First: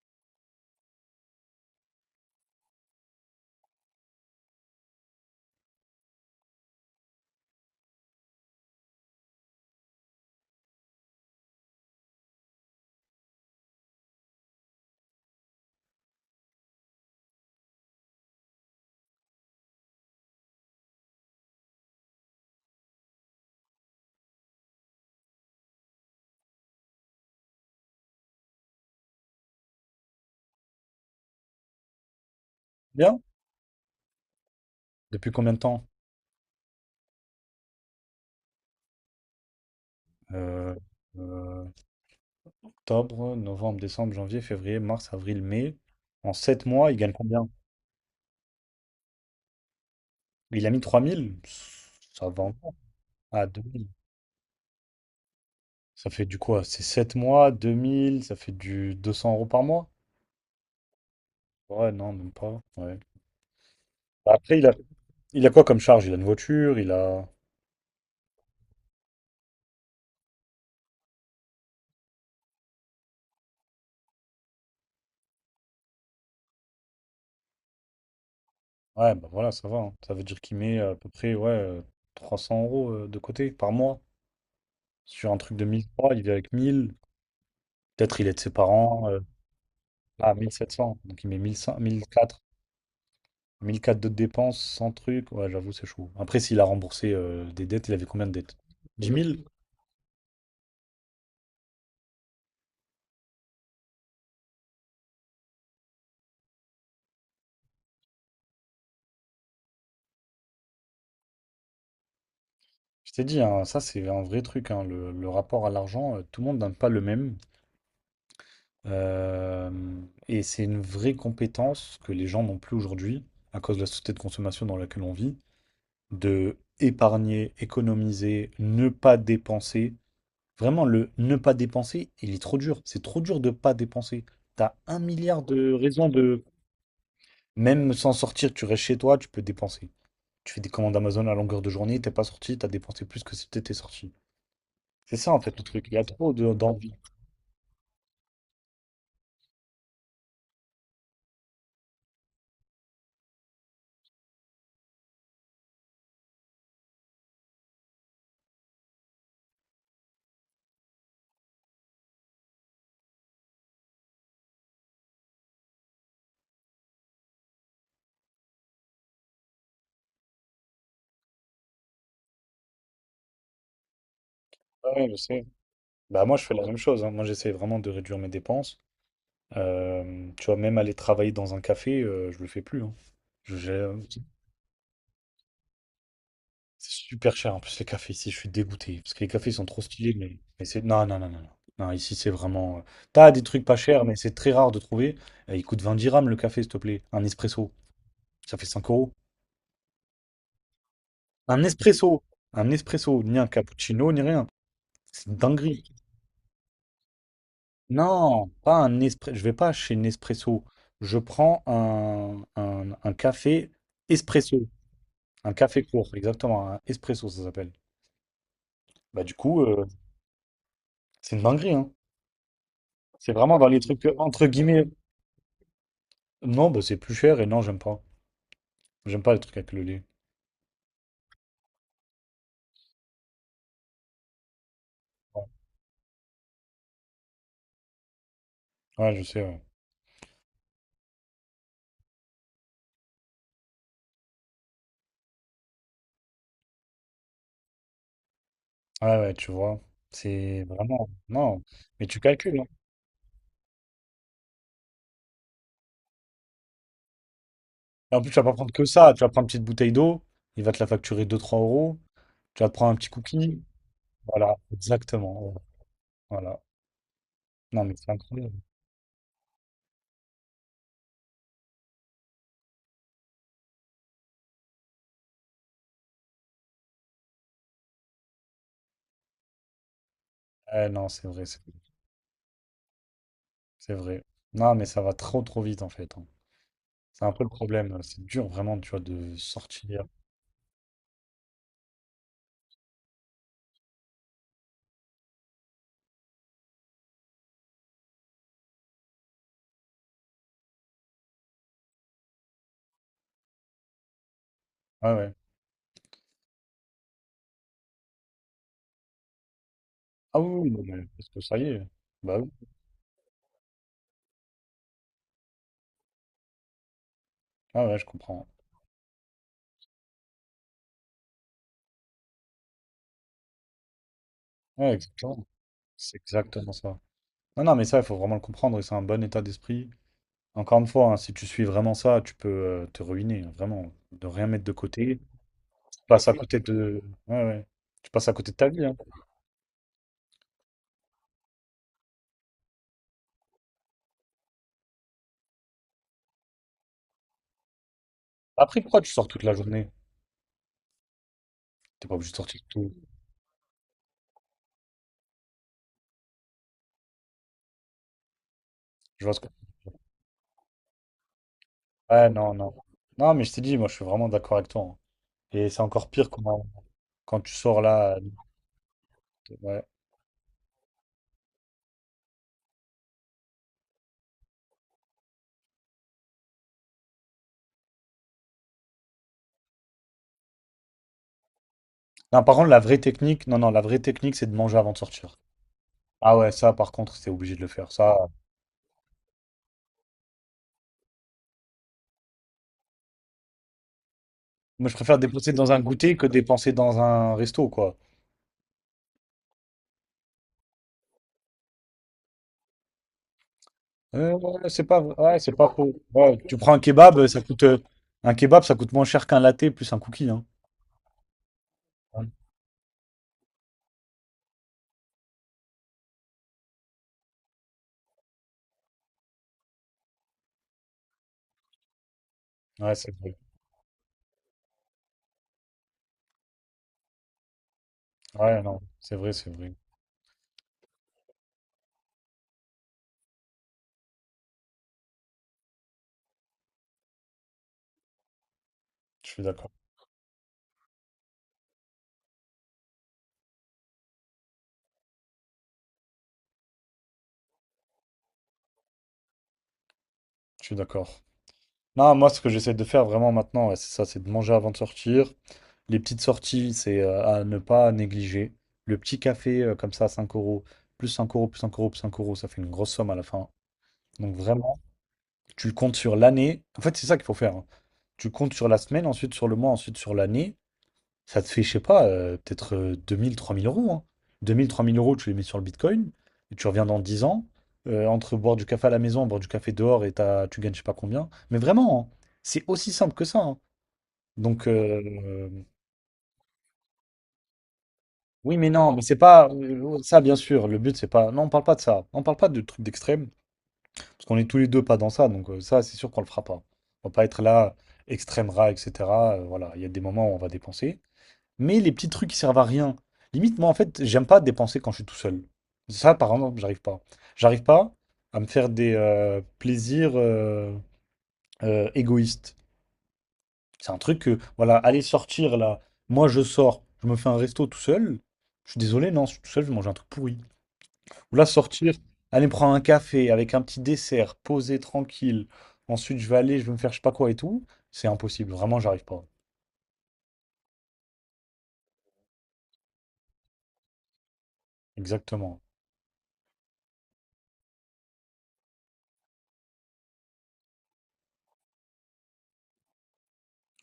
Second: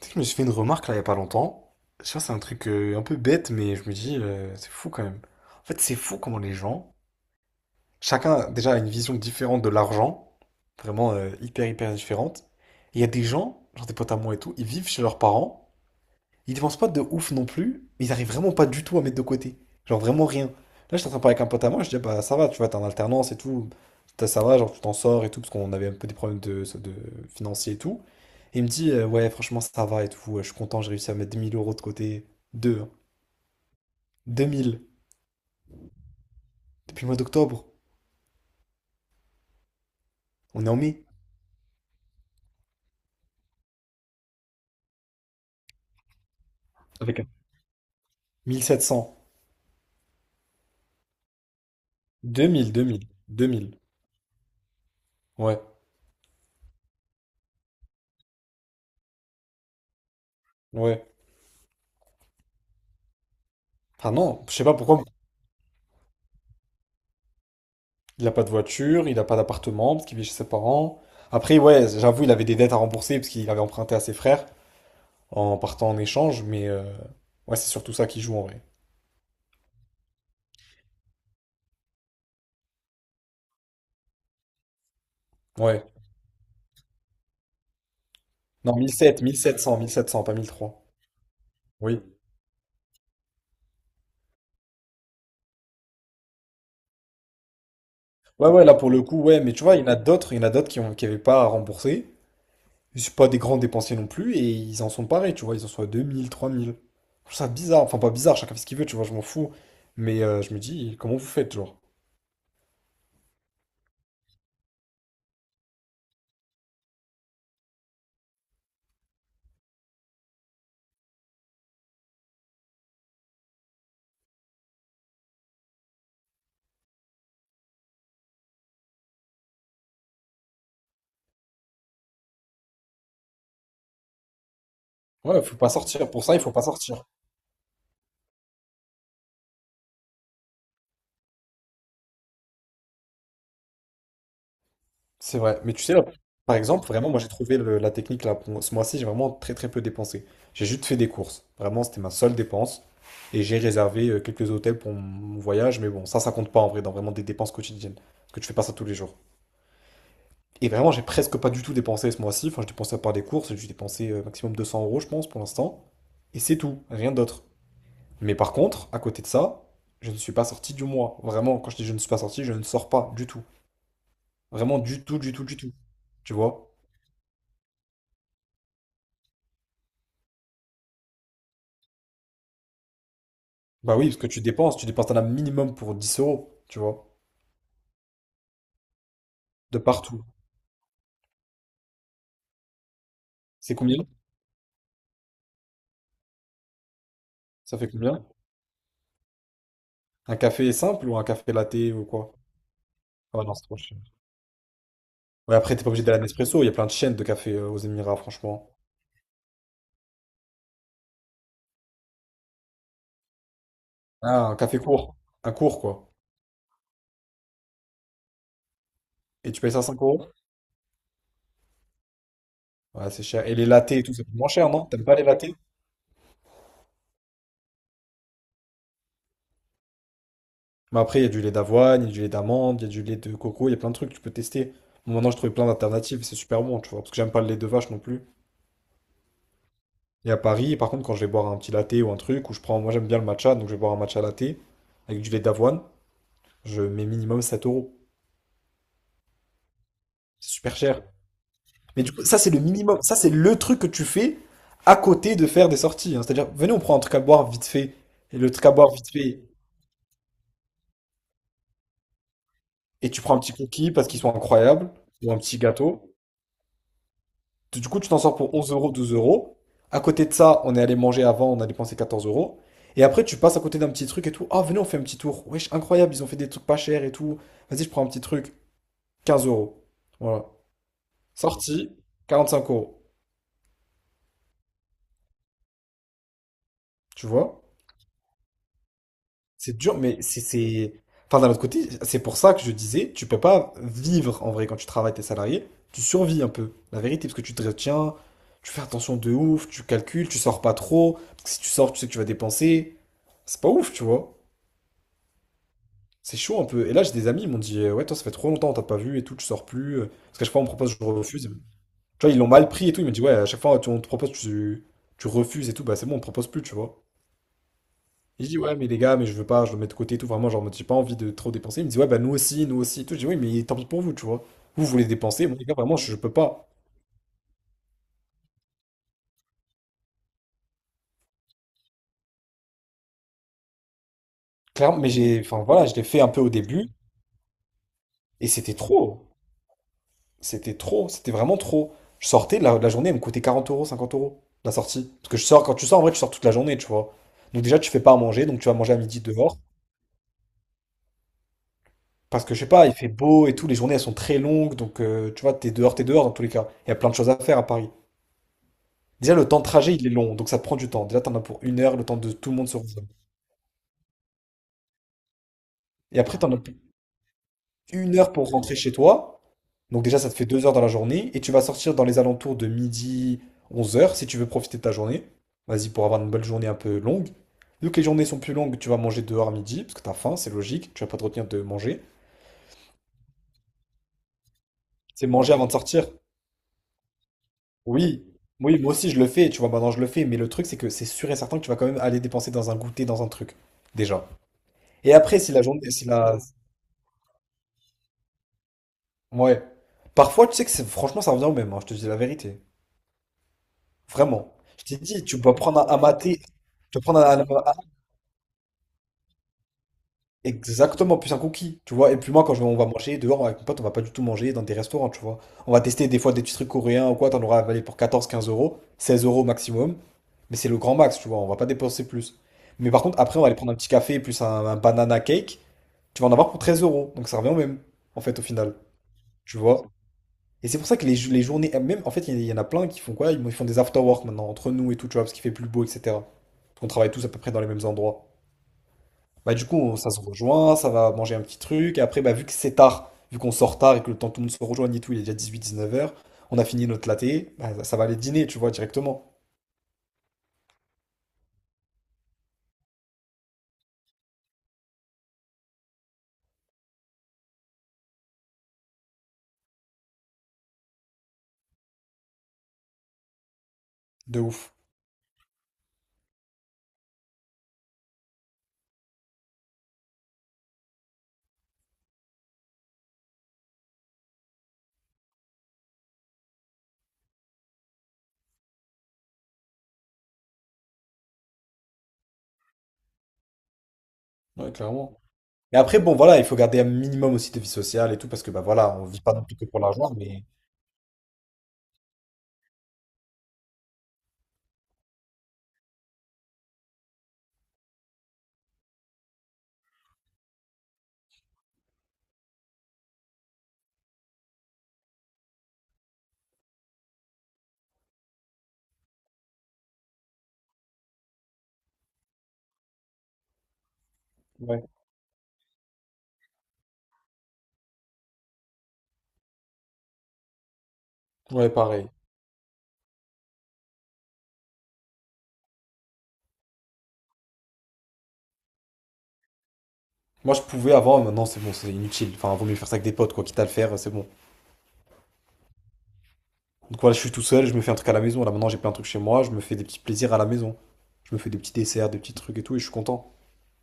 Tu sais que je me suis fait une remarque là il y a pas longtemps. Je sais pas, c'est un truc un peu bête, mais je me dis, c'est fou quand même. En fait, c'est fou comment les gens, chacun déjà a une vision différente de l'argent, vraiment hyper hyper différente. Et il y a des gens, genre des potes à moi et tout, ils vivent chez leurs parents, ils dépensent pas de ouf non plus, mais ils arrivent vraiment pas du tout à mettre de côté. Genre vraiment rien. Là, j'étais en train de parler avec un pote à moi, je dis, ah bah ça va, tu vois, t'es en alternance et tout. Ça va, genre tu t'en sors et tout, parce qu'on avait un peu des problèmes de financiers et tout. Et il me dit, ouais, franchement, ça va et tout, je suis content, j'ai réussi à mettre 2 000 € de côté. Deux, hein. Bien. Deux mille, Depuis combien de temps? depuis le mois d'octobre, on est Euh, en mai. euh, Octobre, novembre, décembre, janvier, février, mars, avril, mai. En 7 mois, il gagne Avec un combien? mille, sept cents. Il a mis 3000. Ça va Deux mille, encore. deux mille, deux Ah, deux mille. mille. Ouais, Ça fait du quoi? C'est 7 mois, 2000. Ça fait du 200 euros par mois? ouais. Ouais, non, même pas. Ouais. Ah non, je Après, sais pas pourquoi. il a quoi comme charge? Il a une voiture, il a... Il a pas de voiture, il a pas d'appartement parce qu'il vit chez ses parents. Après, ouais, j'avoue, il avait des dettes à rembourser parce qu'il avait emprunté à ses frères en partant en échange, mais ouais, c'est surtout ça qui joue en vrai. Ouais, bah voilà, ça va, hein. Ça veut dire qu'il met à peu près, ouais, 300 euros de côté par mois. Sur un truc de Ouais. 1003, il vit avec 1000. Peut-être il aide ses Non, parents. 1700, 1700, 1700, Ah, pas mille sept 1300. cents Donc il met mille cent, Oui. Mille quatre de dépenses, 100 trucs. Ouais, j'avoue, c'est chaud. Après, s'il a remboursé des dettes, il avait combien de Ouais, dettes? ouais, là pour le Dix coup, ouais, mille. mais tu vois, il y en a d'autres, il y en a d'autres qui ont, qui avaient pas à rembourser. Ils sont pas des grands dépensiers non plus et ils en sont parés, tu vois, ils en sont à 2000, 3000. Je trouve ça bizarre, enfin pas bizarre, chacun fait ce qu'il veut, tu vois, je m'en fous. Mais je me dis, comment vous faites, genre? Je t'ai dit, hein, ça, c'est un vrai truc, hein, le rapport à l'argent, tout le monde n'a pas le même. Euh, et c'est une vraie compétence que les gens n'ont plus aujourd'hui, à cause de la société de consommation dans laquelle on vit, de épargner, économiser, ne pas dépenser. Vraiment, le ne pas dépenser, il est trop dur. C'est trop dur de pas dépenser. T'as un milliard Ouais, faut pas de raisons sortir. Pour ça, il de... faut pas sortir. Même sans sortir, tu restes chez toi, tu peux dépenser. Tu fais des commandes Amazon à longueur de journée, t'es pas sorti, t'as dépensé plus que si t'étais sorti. C'est ça, C'est en fait, vrai, le mais tu truc. sais, Il y a là, trop de- par exemple, d'envie. vraiment, moi j'ai trouvé la technique là, pour ce mois-ci, j'ai vraiment très très peu dépensé. J'ai juste fait des courses. Vraiment, c'était ma seule dépense. Et j'ai réservé quelques hôtels pour mon voyage, mais bon, ça compte pas en vrai, dans vraiment des dépenses quotidiennes. Parce que tu fais pas ça tous les jours. Et vraiment, j'ai presque pas du tout dépensé ce mois-ci. Enfin, j'ai dépensé à part des courses, j'ai dû dépenser maximum 200 euros, je pense, pour l'instant. Et c'est tout, rien d'autre. Mais par contre, à côté de ça, je ne suis pas sorti du mois. Vraiment, quand je dis je ne suis pas sorti, je ne sors pas du tout. Vraiment, du Ouais, je tout, du sais. tout, du tout. Bah Tu moi je fais la vois? même chose, hein. Moi j'essaie vraiment de réduire mes dépenses. Tu vois, même aller travailler dans un café, je le fais plus, hein. Je- Bah oui, parce j'ai- que tu dépenses un as minimum pour 10 euros, tu C'est vois, super cher en plus les cafés ici, je suis dégoûté. Parce que les cafés ils sont de trop stylés, partout. Mais c'est. Non, non, non, non, non. Non, ici c'est vraiment. T'as des trucs C'est pas combien? chers, mais c'est très rare de trouver. Il coûte 20 dirhams le café, s'il te plaît. Un espresso, Ça fait combien? ça fait 5 euros. Un café simple ou un café Un latte ou espresso! quoi? Un espresso, Ah ni ouais, un non, c'est trop cher. cappuccino, ni rien. C'est une Ouais, après, t'es dinguerie. pas obligé d'aller à Nespresso, il y a plein de chaînes de café aux Émirats, Non, franchement. pas un espresso. Je vais pas chez Nespresso. Je prends un café Ah, un espresso. café court. Un Un court, café court, quoi. exactement, un espresso ça s'appelle. Bah du Et coup, tu payes ça 5 euros? c'est une dinguerie, hein. Ouais, c'est C'est cher. Et vraiment les dans les lattés et trucs tout, ça coûte entre moins cher, non? guillemets. T'aimes pas les lattés? Non, bah c'est plus cher et non, j'aime pas. J'aime pas les trucs avec le lait. Mais après, il y a du lait d'avoine, il y a du lait d'amande, il y a du lait de coco, il y a plein de trucs que tu peux tester. Bon, maintenant, j'ai Ouais, trouvé plein d'alternatives, c'est super bon, tu vois, parce que j'aime pas le lait de vache non plus. Ouais, je sais, ouais. Et à Paris, par contre, quand je vais boire un petit latte ou un truc, ou je prends, moi j'aime bien le matcha, donc je vais boire un matcha latte avec du lait d'avoine, je mets minimum 7 euros. Ah ouais, tu vois. C'est C'est super cher. vraiment. Non. Mais Mais du tu coup, ça c'est calcules, le hein. minimum, ça c'est le truc que tu fais à côté de faire des sorties, hein. C'est-à-dire, venez, on prend un truc à boire vite fait, Et en plus, tu et vas le pas truc à prendre que boire vite ça. Tu vas fait, prendre une petite bouteille d'eau, il va te la facturer deux, trois euros. Tu vas te prendre un et petit tu prends un petit cookie. cookie parce qu'ils sont Voilà, incroyables, ou un exactement, petit ouais. gâteau. Voilà. Non, Du mais coup, tu c'est t'en sors pour incroyable. 11 euros, 12 euros. À côté de ça, on est allé manger avant, on a dépensé 14 euros. Et après, tu passes à côté d'un petit truc et tout. Ah, venez, on fait un petit tour. Wesh, incroyable, ils ont fait des trucs pas chers et tout. Vas-y, je prends un petit truc. Quinze euros. Voilà. Eh, non, c'est vrai, Sorti, cinq euros. c'est vrai. Non, mais ça va trop trop vite en fait, hein. C'est Tu un peu le vois? problème. C'est dur vraiment, tu vois, de C'est dur, sortir. mais c'est. Enfin, d'un autre côté, c'est pour ça que je disais, tu peux pas vivre en vrai quand tu travailles, t'es salarié, tu survis un peu, la vérité, parce que tu te retiens, tu fais attention de ouf, tu calcules, tu sors pas trop, parce que si tu sors, tu sais que tu vas dépenser, c'est pas ouf, tu vois. Ah ouais. C'est chaud un peu. Et là, j'ai des amis, ils m'ont dit, ouais, toi, ça fait trop longtemps, on t'a pas vu et tout, tu sors plus, parce Ah qu'à chaque fois, on me oui, oui, non, propose, je mais parce que refuse. ça y est. Tu vois, ils Bah l'ont oui. mal pris et tout, ils m'ont dit, ouais, à chaque fois, on te propose, tu refuses et tout, bah c'est bon, on te propose plus, tu vois. Ah ouais, je Et comprends. je dis ouais, mais les gars, mais je veux pas, je le mets de côté et tout. Vraiment, genre, en mode, j'ai pas envie de trop dépenser. Il me dit, ouais, bah nous aussi et tout. Je dis, oui, mais tant pis pour vous, tu vois. Vous Ouais, voulez exactement. dépenser, moi, les gars, vraiment, je C'est peux pas. exactement ça. Non, non, mais ça, il faut vraiment le comprendre et c'est un bon état d'esprit. Encore une fois, hein, si tu suis vraiment ça, tu peux te ruiner, hein, vraiment. De rien mettre de Clairement, mais côté. j'ai, enfin, voilà, je Tu l'ai fait passes un à peu au côté début de. Ouais, ouais. Tu passes à et côté de ta c'était vie, hein. trop. C'était trop, c'était vraiment trop. Je sortais, la journée, elle me coûtait 40 euros, 50 euros, la sortie. Parce que je sors, quand tu sors, en vrai, tu sors toute la journée, tu vois. Donc, déjà, tu fais pas à manger, donc tu vas Après, manger à pourquoi tu midi sors toute la dehors. journée? T'es pas obligé de Parce que sortir je sais pas, il tout. fait beau et tout, les journées elles sont très longues, donc tu vois, t'es dehors dans tous les cas. Il y a plein de choses à faire à Paris. Je vois Déjà, ce le que. temps de trajet, il est long, donc ça te prend du temps. Déjà, t'en as pour 1 heure, le temps Ouais, de tout non, le monde non. se rejoindre. Non, mais je t'ai dit, moi, je suis vraiment d'accord avec toi, hein. Et c'est encore Et pire après, t'en as pour quand tu sors une là. heure pour rentrer chez toi. Ouais. Donc déjà, ça te fait 2 heures dans la journée. Et tu vas sortir dans les alentours de midi, 11 heures si tu veux profiter de ta journée. Vas-y, pour avoir une belle journée un peu longue. Vu que les journées sont plus longues, tu vas manger dehors à midi, parce que t'as faim, c'est logique. Tu vas pas te retenir de manger. Non, par contre, la vraie technique, non, non, la vraie technique, c'est de manger avant de C'est sortir. manger avant de sortir. Ah ouais, ça, par contre, c'est obligé de le faire. Ça, Oui, oui, moi aussi, je le fais. Tu vois, maintenant, je le fais. Mais le truc, c'est que c'est sûr et certain que tu vas quand même aller dépenser dans un goûter, dans un truc. Déjà. moi, je Et préfère après, si dépenser la dans un journée, si goûter que la, dépenser dans un resto, quoi. ouais. Parfois, tu sais que c'est franchement, ça revient au même, hein, je te dis la vérité. Vraiment. Ouais, c'est Je t'ai pas, dit, ouais, tu c'est peux pas prendre faux. un Ouais, maté, tu prends un tu peux prendre kebab, ça coûte, un kebab, ça coûte moins cher qu'un latte plus un cookie, hein. exactement, plus un cookie, tu vois. Et puis moi, quand on va manger dehors avec mon pote, on va pas du tout manger dans des restaurants, tu vois. On va tester des fois des petits trucs coréens ou quoi, t'en auras avalé pour quatorze quinze euros, 16 € maximum. Mais c'est le grand max, tu vois, on va pas dépenser plus. Mais Ouais, par c'est contre, vrai. après, on va aller prendre un petit café plus un banana cake, tu vas en avoir pour 13 euros. Donc ça revient au même, en fait, au Ouais, final. non, c'est vrai, c'est Tu vrai. vois. Et c'est pour ça que les journées, même en fait, il y en a plein qui font quoi? Ils font des after work maintenant, entre nous et tout, tu vois, parce qu'il fait plus beau, etc. Parce qu'on travaille tous à peu près dans les mêmes endroits. Je suis Bah, du d'accord. coup, ça se rejoint, ça va manger un petit truc. Et après, bah, vu que c'est tard, vu qu'on sort tard et que le temps que tout le monde se rejoigne et tout, il est déjà 18 h - 19 h, on a fini notre latte, bah, ça va aller dîner, tu vois, directement. Je suis d'accord. Non, moi, ce que j'essaie de faire vraiment maintenant, ouais, c'est ça, c'est de manger avant de sortir. Les petites sorties, c'est à ne pas négliger. Le petit café, comme ça, à 5 euros, plus 5 euros, plus 5 euros, plus 5 euros, ça fait une grosse somme à la fin. Donc De ouf. vraiment, tu comptes sur l'année. En fait, c'est ça qu'il faut faire, hein. Tu comptes sur la semaine, ensuite sur le mois, ensuite sur l'année. Ça te fait, je sais pas, peut-être deux mille, trois mille euros. Hein. Deux mille, trois mille euros, tu les mets sur le Bitcoin, et tu reviens dans 10 ans. Entre boire du café à la maison, boire du café dehors, et t'as- tu gagnes je sais pas combien. Mais vraiment, hein, c'est aussi simple que ça, hein. Donc, Ouais, clairement. Et après, bon, voilà, il faut garder un minimum aussi de vie sociale et tout, parce que, oui, bah, mais non, voilà, mais on c'est vit pas non pas plus que pour oh, l'argent, ça, bien mais. sûr. Le but, c'est pas. Non, on parle pas de ça. On parle pas de trucs d'extrême, parce qu'on est tous les deux pas dans ça. Donc, ça, c'est sûr qu'on le fera pas. On va pas être là, extrême rat, etc. Voilà, il y a des moments où on va dépenser. Mais les petits trucs qui servent à rien. Limite, moi, en fait, j'aime pas dépenser quand je suis tout seul. Ça, par exemple, j'arrive pas. J'arrive pas à me faire des plaisirs égoïstes. C'est un truc que, voilà, Ouais. aller sortir là, moi je sors, je me fais un resto tout seul. Je suis désolé, non, je suis tout seul, je vais manger un truc pourri. Ou là, Ouais, sortir, pareil. aller me prendre un café avec un petit dessert, posé, tranquille. Ensuite, je vais me faire je sais pas quoi et tout. C'est impossible, vraiment, j'arrive pas. Moi, je pouvais avant, maintenant, c'est bon, c'est inutile. Enfin, vaut mieux faire ça avec des potes, quoi. Quitte à le faire, c'est bon. Exactement. Donc, voilà, je suis tout seul, je me fais un truc à la maison. Là, maintenant, j'ai plein de trucs chez moi, je me fais des petits plaisirs à la maison. Je me fais des petits desserts, des petits trucs et tout, et je suis content.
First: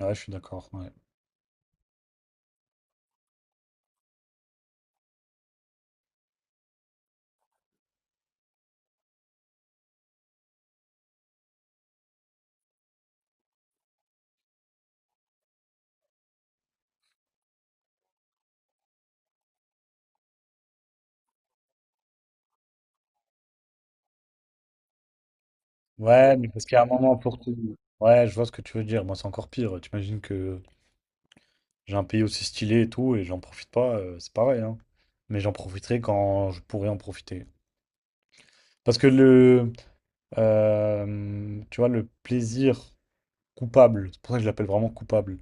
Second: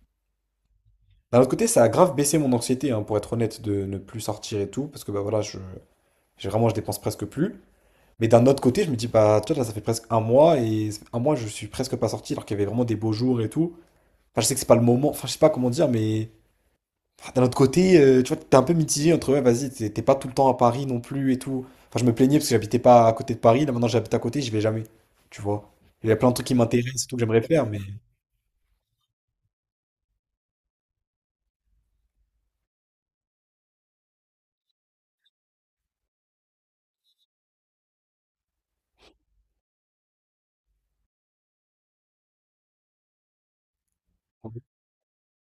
Ouais, je suis d'accord, ouais. D'un autre côté, ça a grave baissé mon anxiété, hein, pour être honnête, de ne plus sortir et tout, parce que, bah voilà, j'ai vraiment, je dépense presque plus. Mais d'un autre côté, je me dis, bah, tu vois, là, ça fait presque un mois, et un mois, je suis presque pas sorti, alors qu'il y avait vraiment des beaux jours et tout. Enfin, je sais que c'est pas le moment, enfin, je sais pas comment dire, mais d'un autre côté, tu vois, t'es un peu mitigé entre, ouais, vas-y, t'es pas tout le temps à Paris non plus et tout. Enfin, je me plaignais parce que j'habitais pas à côté de Paris. Là, maintenant, j'habite à côté, j'y vais jamais. Tu vois. Il y a plein de Ouais, trucs mais qui parce qu'il y a un m'intéressent et moment tout que pour j'aimerais tout. faire, mais. Ouais, je vois ce que tu veux dire. Moi, c'est encore pire. T'imagines que j'ai un pays aussi stylé et tout, et j'en profite pas, c'est pareil, hein. Mais j'en profiterai quand je pourrai en profiter. Parce que tu vois, le plaisir coupable, c'est pour ça que je l'appelle vraiment coupable,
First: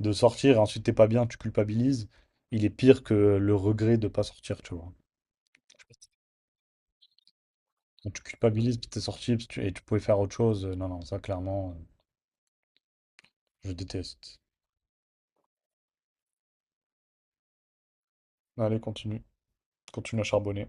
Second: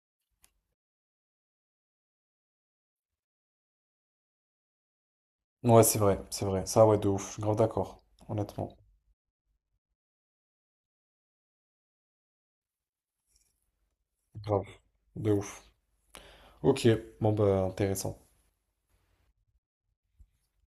de sortir et ensuite t'es pas bien, tu culpabilises, il est pire que le regret de pas sortir, tu vois. Ouais, c'est vrai, c'est vrai. Ça, ouais, de ouf. Je suis grave d'accord. Quand tu Honnêtement. culpabilises parce que t'es sorti parce que tu- et tu pouvais faire autre chose, non, non, ça clairement, je déteste. Grave. De ouf. Ok. Bon, bah, intéressant. Allez, continue. Continue à charbonner.